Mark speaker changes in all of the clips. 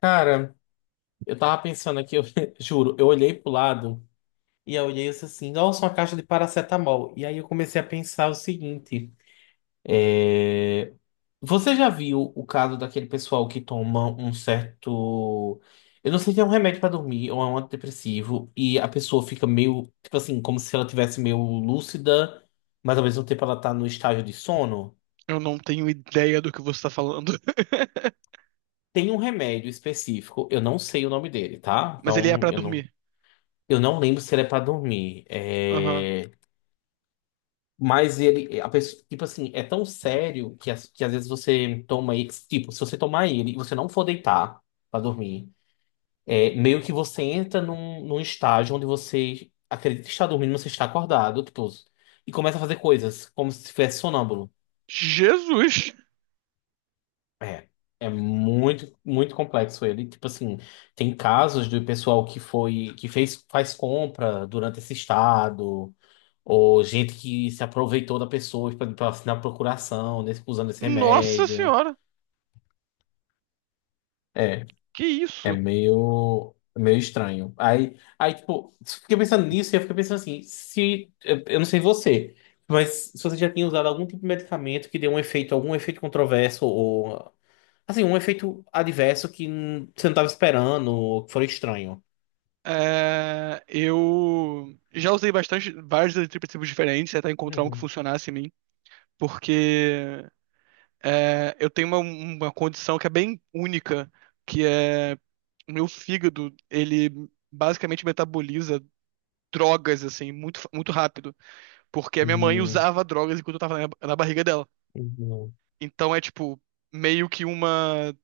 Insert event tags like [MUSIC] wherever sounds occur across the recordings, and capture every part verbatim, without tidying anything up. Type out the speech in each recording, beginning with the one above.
Speaker 1: Cara, eu tava pensando aqui, eu [LAUGHS] juro, eu olhei pro lado e eu olhei isso assim, nossa, uma caixa de paracetamol. E aí eu comecei a pensar o seguinte: é, você já viu o caso daquele pessoal que toma um certo. Eu não sei se é um remédio pra dormir ou é um antidepressivo, e a pessoa fica meio, tipo assim, como se ela tivesse meio lúcida, mas ao mesmo tempo ela tá no estágio de sono?
Speaker 2: Eu não tenho ideia do que você tá falando. [LAUGHS]
Speaker 1: Tem um remédio específico, eu não sei o nome dele, tá?
Speaker 2: Mas ele é
Speaker 1: Então
Speaker 2: pra
Speaker 1: eu não
Speaker 2: dormir.
Speaker 1: Eu não lembro se ele é pra dormir.
Speaker 2: Aham.
Speaker 1: É... Mas ele, a pessoa, tipo assim, é tão sério que, as- que às vezes você toma ele. Tipo, se você tomar ele e você não for deitar pra dormir, é meio que você entra num, num estágio onde você acredita que está dormindo, mas você está acordado, tipo, e começa a fazer coisas como se estivesse sonâmbulo.
Speaker 2: Jesus!
Speaker 1: É, é muito, muito complexo ele. Tipo assim, tem casos do pessoal que foi, que fez, faz compra durante esse estado, ou gente que se aproveitou da pessoa para assinar procuração, nesse- usando esse
Speaker 2: Nossa
Speaker 1: remédio.
Speaker 2: senhora!
Speaker 1: É,
Speaker 2: Que
Speaker 1: é
Speaker 2: isso?
Speaker 1: meio, meio estranho. Aí, aí, tipo, fiquei pensando nisso e eu fiquei pensando assim, se, eu eu não sei você, mas se você já tinha usado algum tipo de medicamento que deu um efeito, algum efeito controverso, ou assim, um efeito adverso que hum, você não estava esperando, ou que foi estranho.
Speaker 2: É, eu já usei bastante vários eletriprotipos diferentes até encontrar um que
Speaker 1: Uhum.
Speaker 2: funcionasse em mim, porque é, eu tenho uma, uma condição que é bem única, que é o meu fígado, ele basicamente metaboliza drogas assim muito, fa- muito rápido, porque a minha mãe
Speaker 1: Hum.
Speaker 2: usava drogas enquanto eu tava na, na barriga dela.
Speaker 1: Uhum.
Speaker 2: Então é tipo meio que uma,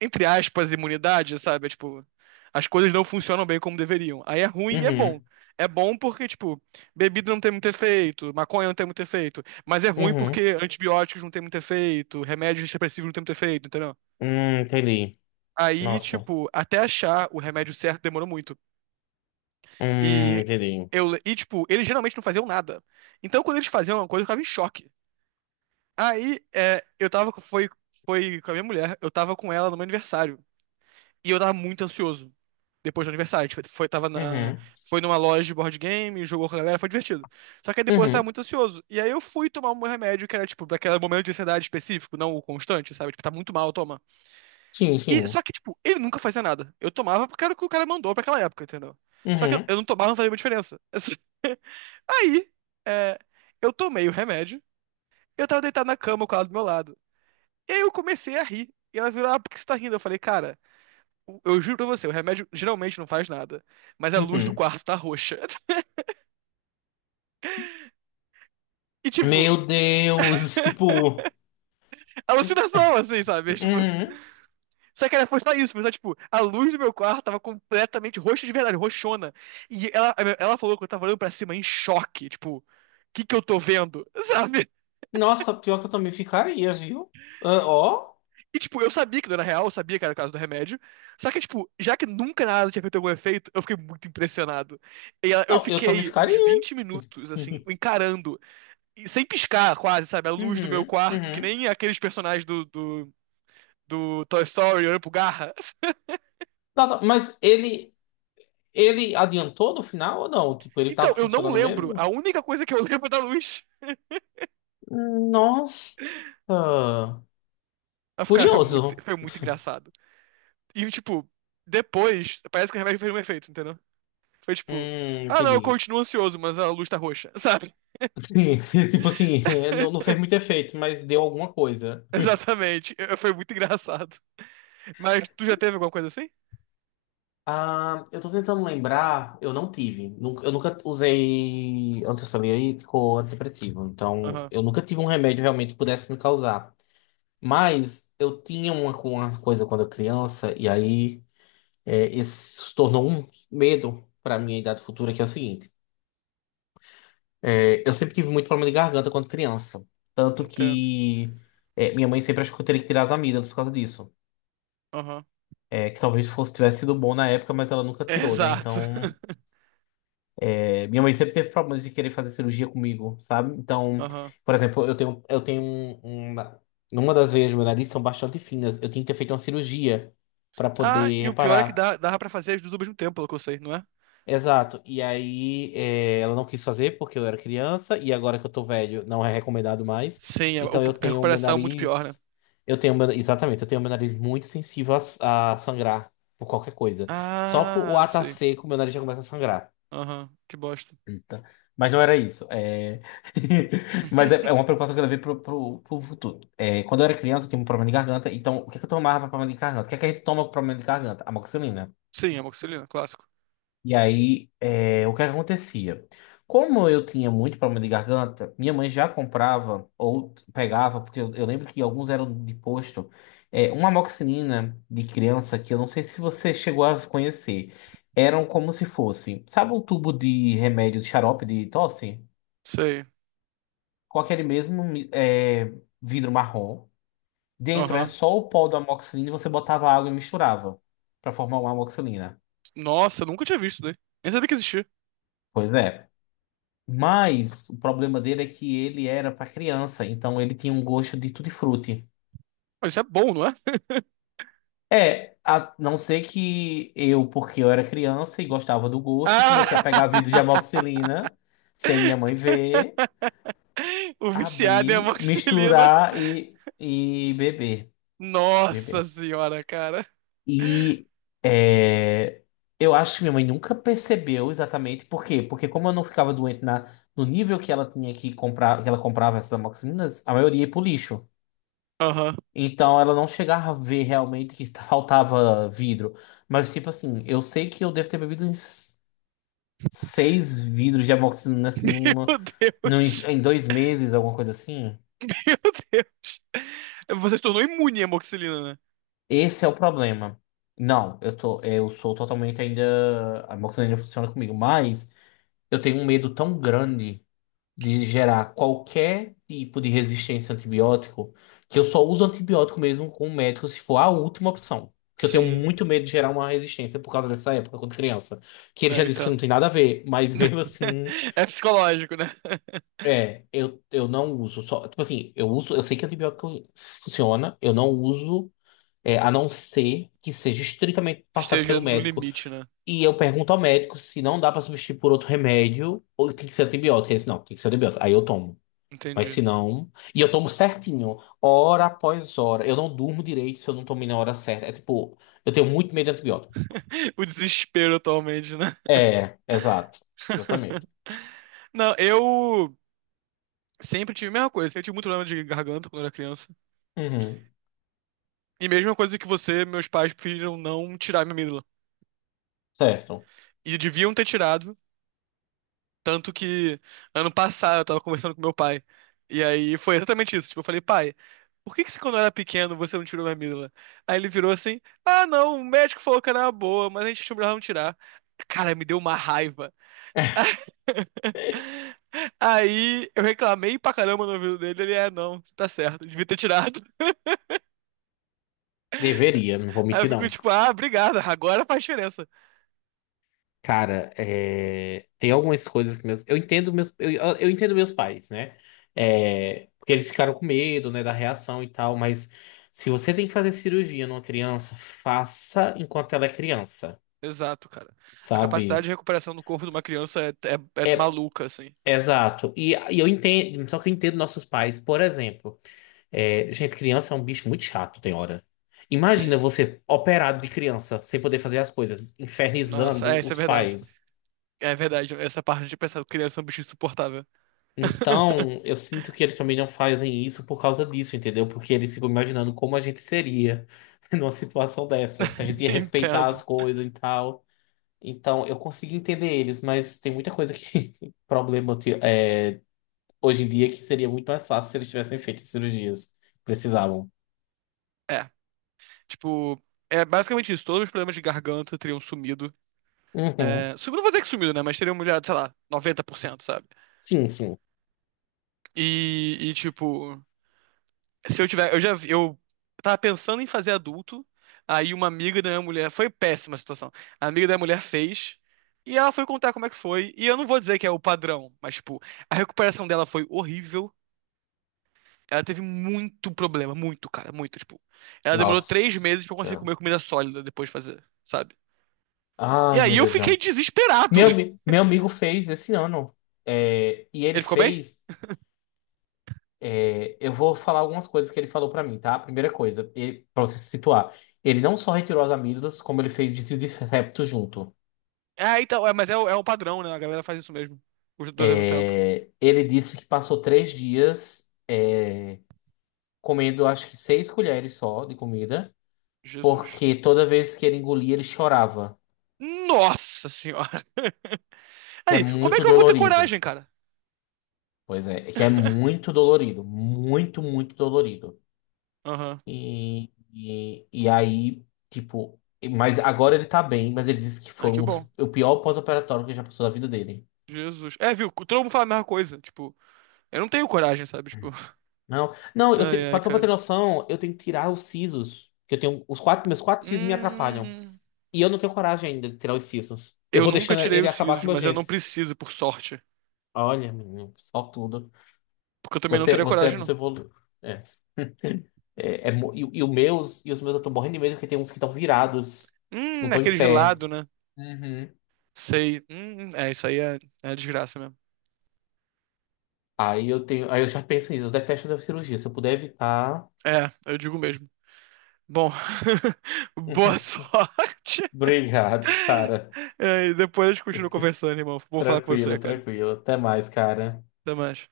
Speaker 2: entre aspas, imunidade, sabe? É, tipo, as coisas não funcionam bem como deveriam. Aí é ruim e é bom.
Speaker 1: Uhum.
Speaker 2: É bom porque, tipo, bebida não tem muito efeito, maconha não tem muito efeito, mas é ruim
Speaker 1: Uhum.
Speaker 2: porque antibióticos não tem muito efeito, remédios depressivos não tem muito efeito, entendeu?
Speaker 1: Hum, entendi.
Speaker 2: Aí,
Speaker 1: Nossa.
Speaker 2: tipo, até achar o remédio certo demorou muito.
Speaker 1: Hum,
Speaker 2: E
Speaker 1: entendi.
Speaker 2: eu, e tipo, eles geralmente não faziam nada. Então, quando eles faziam uma coisa, eu ficava em choque. Aí, é, eu tava, foi, foi com a minha mulher, eu tava com ela no meu aniversário. E eu tava muito ansioso depois do aniversário. A gente foi, foi- tava na,
Speaker 1: Uhum.
Speaker 2: foi numa loja de board game, jogou com a galera, foi divertido. Só que aí depois eu tava
Speaker 1: Uhum.
Speaker 2: muito ansioso. E aí eu fui tomar um remédio que era, tipo, daquele momento de ansiedade específico, não o constante, sabe? Tipo, tá muito mal, toma.
Speaker 1: Sim,
Speaker 2: E, só
Speaker 1: sim.
Speaker 2: que, tipo, ele nunca fazia nada. Eu tomava porque era o que o cara mandou pra aquela época, entendeu? Só que eu,
Speaker 1: Uhum.
Speaker 2: eu não tomava, não fazia muita diferença. [LAUGHS] Aí, é, eu tomei o remédio, eu tava deitado na cama com ela do meu lado. E aí eu comecei a rir. E ela virou, ah, por que você tá rindo? Eu falei, cara, o- Eu juro pra você, o remédio geralmente não faz nada. Mas a luz do
Speaker 1: Uhum.
Speaker 2: quarto tá roxa. [LAUGHS] E, tipo,
Speaker 1: Meu Deus. [LAUGHS] Tipo.
Speaker 2: alucinação, assim, sabe? Tipo,
Speaker 1: Uhum.
Speaker 2: só que era, foi só isso, foi só, tipo, a luz do meu quarto tava completamente roxa de verdade, roxona. E ela, ela falou que eu tava olhando pra cima em choque, tipo, o que que eu tô vendo, [LAUGHS] sabe?
Speaker 1: Nossa, pior que eu também ficaria, viu? Ah, ó.
Speaker 2: E, tipo, eu sabia que não era real, eu sabia que era o caso do remédio. Só que, tipo, já que nunca nada tinha feito algum efeito, eu fiquei muito impressionado. E ela- eu
Speaker 1: Não, eu também
Speaker 2: fiquei uns
Speaker 1: ficaria.
Speaker 2: vinte minutos, assim,
Speaker 1: [LAUGHS]
Speaker 2: encarando e sem piscar quase, sabe? A luz do meu
Speaker 1: Uhum.
Speaker 2: quarto, que
Speaker 1: Uhum.
Speaker 2: nem aqueles personagens do, do, do Toy Story olhando pro Garra. [LAUGHS]
Speaker 1: Nossa, mas ele. Ele adiantou no final ou não? Tipo, ele
Speaker 2: Então,
Speaker 1: tava
Speaker 2: eu não
Speaker 1: funcionando
Speaker 2: lembro.
Speaker 1: mesmo?
Speaker 2: A única coisa que eu [LAUGHS] lembro é da luz.
Speaker 1: Nossa,
Speaker 2: Aí, eu fico, cara, foi muito,
Speaker 1: curioso.
Speaker 2: foi muito engraçado. E, tipo, depois, parece que o remédio fez um efeito, entendeu? Foi
Speaker 1: Hum,
Speaker 2: tipo, ah, não, eu
Speaker 1: entendi.
Speaker 2: continuo ansioso, mas a luz tá roxa, sabe?
Speaker 1: Sim. [LAUGHS] Tipo assim, é, não, não fez muito
Speaker 2: [LAUGHS]
Speaker 1: efeito, mas deu alguma coisa.
Speaker 2: Exatamente. Eu- Foi muito engraçado. Mas tu já teve alguma coisa assim?
Speaker 1: Ah, eu tô tentando lembrar, eu não tive. Nunca- Eu nunca usei antissolírico ou antidepressivo. Então,
Speaker 2: Aham,
Speaker 1: eu nunca tive um remédio realmente que pudesse me causar. Mas eu tinha uma, uma coisa quando eu criança, e aí é, esse se tornou um medo pra minha idade futura, que é o seguinte. É, eu sempre tive muito problema de garganta quando criança. Tanto
Speaker 2: entendo.
Speaker 1: que é, minha mãe sempre achou que eu teria que tirar as amigas por causa disso.
Speaker 2: Aham.
Speaker 1: É, que talvez fosse, tivesse sido bom na época, mas ela nunca tirou, né?
Speaker 2: Exato.
Speaker 1: Então, é, minha mãe sempre teve problemas de querer fazer cirurgia comigo, sabe?
Speaker 2: [LAUGHS]
Speaker 1: Então,
Speaker 2: Aham.
Speaker 1: por exemplo, eu tenho, eu tenho um, um, numa das veias do meu nariz são bastante finas. Eu tinha que ter feito uma cirurgia para
Speaker 2: Ah,
Speaker 1: poder
Speaker 2: e o pior é que
Speaker 1: reparar.
Speaker 2: dá, dava pra fazer as duas ao mesmo tempo, pelo que eu sei, não é?
Speaker 1: Exato. E aí, é, ela não quis fazer porque eu era criança, e agora que eu tô velho, não é recomendado mais.
Speaker 2: Sim, a,
Speaker 1: Então eu
Speaker 2: a
Speaker 1: tenho o meu
Speaker 2: recuperação é muito pior, né?
Speaker 1: nariz. Eu tenho meu, exatamente, eu tenho meu nariz muito sensível a, a sangrar por qualquer coisa. Só por o
Speaker 2: Ah,
Speaker 1: ar tá
Speaker 2: sei.
Speaker 1: seco, meu nariz já começa a sangrar.
Speaker 2: Aham, que bosta.
Speaker 1: Eita. Mas não era isso. É... [LAUGHS] Mas é é uma
Speaker 2: [LAUGHS]
Speaker 1: preocupação que eu levei pro, pro, pro futuro. É, quando eu era criança, eu tinha um problema de garganta. Então, o que, que eu tomava para problema de garganta? O que, que a gente toma com problema de garganta? Amoxicilina.
Speaker 2: Sim, amoxicilina, clássico.
Speaker 1: E aí, é, o que acontecia? Como eu tinha muito problema de garganta, minha mãe já comprava ou pegava, porque eu, eu lembro que alguns eram de posto, é, uma amoxicilina de criança que eu não sei se você chegou a conhecer. Eram como se fosse, sabe um tubo de remédio de xarope de tosse?
Speaker 2: Sei.
Speaker 1: Com aquele mesmo é, vidro marrom. Dentro é
Speaker 2: Aham.
Speaker 1: só o pó do amoxicilina e você botava água e misturava para formar uma amoxicilina.
Speaker 2: Nossa, nunca tinha visto isso daí. Nem sabia que existia.
Speaker 1: Pois é. Mas o problema dele é que ele era para criança, então ele tinha um gosto de tutti-frutti.
Speaker 2: Mas isso é bom, não é? [LAUGHS]
Speaker 1: É, a não ser que eu, porque eu era criança e gostava do gosto, comecei a pegar vidro
Speaker 2: Ah!
Speaker 1: de amoxicilina, sem minha mãe ver,
Speaker 2: [LAUGHS] O viciado em
Speaker 1: abrir,
Speaker 2: amoxicilina.
Speaker 1: misturar e, e beber,
Speaker 2: Nossa
Speaker 1: beber.
Speaker 2: senhora, cara.
Speaker 1: E é, eu acho que minha mãe nunca percebeu exatamente por quê. Porque como eu não ficava doente na, no nível que ela tinha que comprar, que ela comprava essas amoxicilinas, a maioria ia pro lixo.
Speaker 2: Aham.
Speaker 1: Então ela não chegava a ver realmente que [LAUGHS] faltava vidro. Mas, tipo assim, eu sei que eu devo ter bebido uns seis vidros de amoxicilina assim,
Speaker 2: [LAUGHS]
Speaker 1: numa,
Speaker 2: Meu
Speaker 1: num-
Speaker 2: Deus.
Speaker 1: em dois meses, alguma coisa assim.
Speaker 2: Meu Deus. Você se tornou imune à amoxicilina.
Speaker 1: Esse é o problema. Não, eu tô, eu sou totalmente ainda. A amoxicilina funciona comigo, mas eu tenho um medo tão grande. de gerar qualquer tipo de resistência a antibiótico, que eu só uso antibiótico mesmo com o médico se for a última opção. Porque eu tenho
Speaker 2: Sim,
Speaker 1: muito medo de gerar uma resistência por causa dessa época, quando criança. Que ele
Speaker 2: é,
Speaker 1: já
Speaker 2: eu
Speaker 1: disse que não
Speaker 2: entendo.
Speaker 1: tem nada a ver, mas [LAUGHS] mesmo
Speaker 2: [LAUGHS]
Speaker 1: assim,
Speaker 2: É psicológico, né? [LAUGHS]
Speaker 1: é, eu, eu não uso só. Tipo assim, eu uso, eu sei que antibiótico funciona, eu não uso, é, a não ser que seja estritamente passado
Speaker 2: Esteja
Speaker 1: pelo
Speaker 2: no
Speaker 1: médico.
Speaker 2: limite, né?
Speaker 1: E eu pergunto ao médico se não dá pra substituir por outro remédio ou tem que ser antibiótico. Ele disse, não, tem que ser antibiótico. Aí eu tomo. Mas
Speaker 2: Entendi.
Speaker 1: se não. E eu tomo certinho, hora após hora. Eu não durmo direito se eu não tomei na hora certa. É tipo, eu tenho muito medo de antibiótico.
Speaker 2: [LAUGHS] O desespero atualmente, né?
Speaker 1: É, exato. Exatamente.
Speaker 2: [LAUGHS] Não, eu sempre tive a mesma coisa. Sempre tive muito problema de garganta quando era criança.
Speaker 1: Uhum,
Speaker 2: E mesma coisa que você, meus pais preferiram não tirar minha amígdala.
Speaker 1: certo.
Speaker 2: E deviam ter tirado. Tanto que ano passado eu tava conversando com meu pai. E aí foi exatamente isso. Tipo, eu falei, pai, por que que você, quando eu era pequeno você não tirou minha amígdala? Aí ele virou assim: ah, não, o médico falou que era uma boa, mas a gente achou melhor não tirar. Cara, me deu uma raiva.
Speaker 1: [LAUGHS]
Speaker 2: [LAUGHS] Aí eu reclamei pra caramba no ouvido dele. Ele, é, não, tá certo, devia ter tirado.
Speaker 1: Deveria, não vou
Speaker 2: Aí eu
Speaker 1: mentir,
Speaker 2: fico
Speaker 1: não.
Speaker 2: tipo, ah, obrigado, agora faz diferença.
Speaker 1: Cara, é, tem algumas coisas que meus. Eu entendo meus. Eu, eu entendo meus pais, né? É, Porque eles ficaram com medo, né, da reação e tal, mas se você tem que fazer cirurgia numa criança, faça enquanto ela é criança,
Speaker 2: Exato, cara. A capacidade
Speaker 1: sabe?
Speaker 2: de recuperação do corpo de uma criança é, é é
Speaker 1: É,
Speaker 2: maluca, assim.
Speaker 1: exato. E, e eu entendo, só que eu entendo nossos pais, por exemplo. É, gente, criança é um bicho muito chato, tem hora.
Speaker 2: Sim.
Speaker 1: Imagina você operado de criança, sem poder fazer as coisas,
Speaker 2: Nossa, é,
Speaker 1: infernizando
Speaker 2: isso é
Speaker 1: os
Speaker 2: verdade.
Speaker 1: pais.
Speaker 2: É verdade, essa parte de pensar criança é um bicho insuportável. [LAUGHS]
Speaker 1: Então, eu sinto que eles também não fazem isso por causa disso, entendeu? Porque eles ficam imaginando como a gente seria [LAUGHS] numa situação dessa, se a gente ia respeitar as
Speaker 2: Entendo.
Speaker 1: coisas e tal. Então, eu consigo entender eles, mas tem muita coisa que [LAUGHS] problema hoje em dia que seria muito mais fácil se eles tivessem feito as cirurgias que precisavam.
Speaker 2: É, tipo, é basicamente isso. Todos os problemas de garganta teriam sumido.
Speaker 1: Uhum.
Speaker 2: É, sumido, não vou dizer que sumido, né? Mas teriam melhorado, sei lá, noventa por cento, sabe?
Speaker 1: Sim, sim.
Speaker 2: E, e, tipo, se eu tiver. Eu já. vi- Eu tava pensando em fazer adulto. Aí uma amiga da minha mulher. Foi péssima a situação. A amiga da minha mulher fez. E ela foi contar como é que foi. E eu não vou dizer que é o padrão, mas, tipo, a recuperação dela foi horrível. Ela teve muito problema, muito, cara, muito, tipo. Ela demorou três
Speaker 1: Nossa.
Speaker 2: meses pra eu conseguir comer comida sólida depois de fazer, sabe? E
Speaker 1: Ai,
Speaker 2: aí
Speaker 1: meu
Speaker 2: eu
Speaker 1: Deus,
Speaker 2: fiquei
Speaker 1: não.
Speaker 2: desesperado.
Speaker 1: Meu, ami- meu amigo fez esse ano. É, e ele
Speaker 2: Ele ficou bem?
Speaker 1: fez. É, eu vou falar algumas coisas que ele falou pra mim, tá? Primeira coisa, ele, pra você se situar. Ele não só retirou as amígdalas, como ele fez desvio de septo junto.
Speaker 2: Ah, então, é, mas é, o- é um padrão, né? A galera faz isso mesmo. Os dois ao mesmo tempo.
Speaker 1: É, ele disse que passou três dias, é, comendo acho que seis colheres só de comida.
Speaker 2: Jesus.
Speaker 1: porque toda vez que ele engolia, ele chorava.
Speaker 2: Nossa senhora. [LAUGHS]
Speaker 1: Que é
Speaker 2: Aí, como é
Speaker 1: muito
Speaker 2: que eu vou ter
Speaker 1: dolorido.
Speaker 2: coragem, cara?
Speaker 1: Pois é, que é
Speaker 2: [LAUGHS]
Speaker 1: muito dolorido. Muito, muito dolorido.
Speaker 2: Aham.
Speaker 1: E, e, e aí, tipo. Mas agora ele tá bem, mas ele disse que
Speaker 2: Ah,
Speaker 1: foi
Speaker 2: que
Speaker 1: um dos-
Speaker 2: bom.
Speaker 1: o pior pós-operatório que ele já passou da vida dele.
Speaker 2: Jesus. É, viu? Todo mundo fala a mesma coisa. Tipo, eu não tenho coragem, sabe? Tipo, [LAUGHS]
Speaker 1: Não, não, eu te,
Speaker 2: ai, ai,
Speaker 1: pra- só pra ter
Speaker 2: cara.
Speaker 1: noção, eu tenho que tirar os sisos. Que eu tenho. Os quatro, meus quatro sisos me atrapalham.
Speaker 2: Hum,
Speaker 1: E eu não tenho coragem ainda de tirar os sisos. Eu
Speaker 2: eu
Speaker 1: vou
Speaker 2: nunca
Speaker 1: deixando
Speaker 2: tirei
Speaker 1: ele
Speaker 2: os
Speaker 1: acabar
Speaker 2: sisos,
Speaker 1: com meus
Speaker 2: mas eu não
Speaker 1: dentes.
Speaker 2: preciso, por sorte.
Speaker 1: Olha, menino, só tudo.
Speaker 2: Porque eu também não
Speaker 1: Você,
Speaker 2: teria
Speaker 1: você é
Speaker 2: coragem,
Speaker 1: dos
Speaker 2: não.
Speaker 1: evoluídos. É, é mo- e, e os meus, e os meus eu tô morrendo de medo porque tem uns que estão virados, não
Speaker 2: Hum,
Speaker 1: estão em
Speaker 2: aquele
Speaker 1: pé.
Speaker 2: gelado, né?
Speaker 1: Uhum.
Speaker 2: Sei. Hum, é, isso aí é, é desgraça mesmo.
Speaker 1: Aí eu tenho, aí eu já penso nisso, eu detesto fazer cirurgia. se eu puder evitar.
Speaker 2: É, eu digo mesmo. Bom, [LAUGHS] boa
Speaker 1: [LAUGHS]
Speaker 2: sorte.
Speaker 1: Obrigado, cara.
Speaker 2: É, e depois a gente continua conversando, irmão. Vou falar com
Speaker 1: Tranquilo,
Speaker 2: você, cara.
Speaker 1: tranquilo. Até mais, cara.
Speaker 2: Até mais.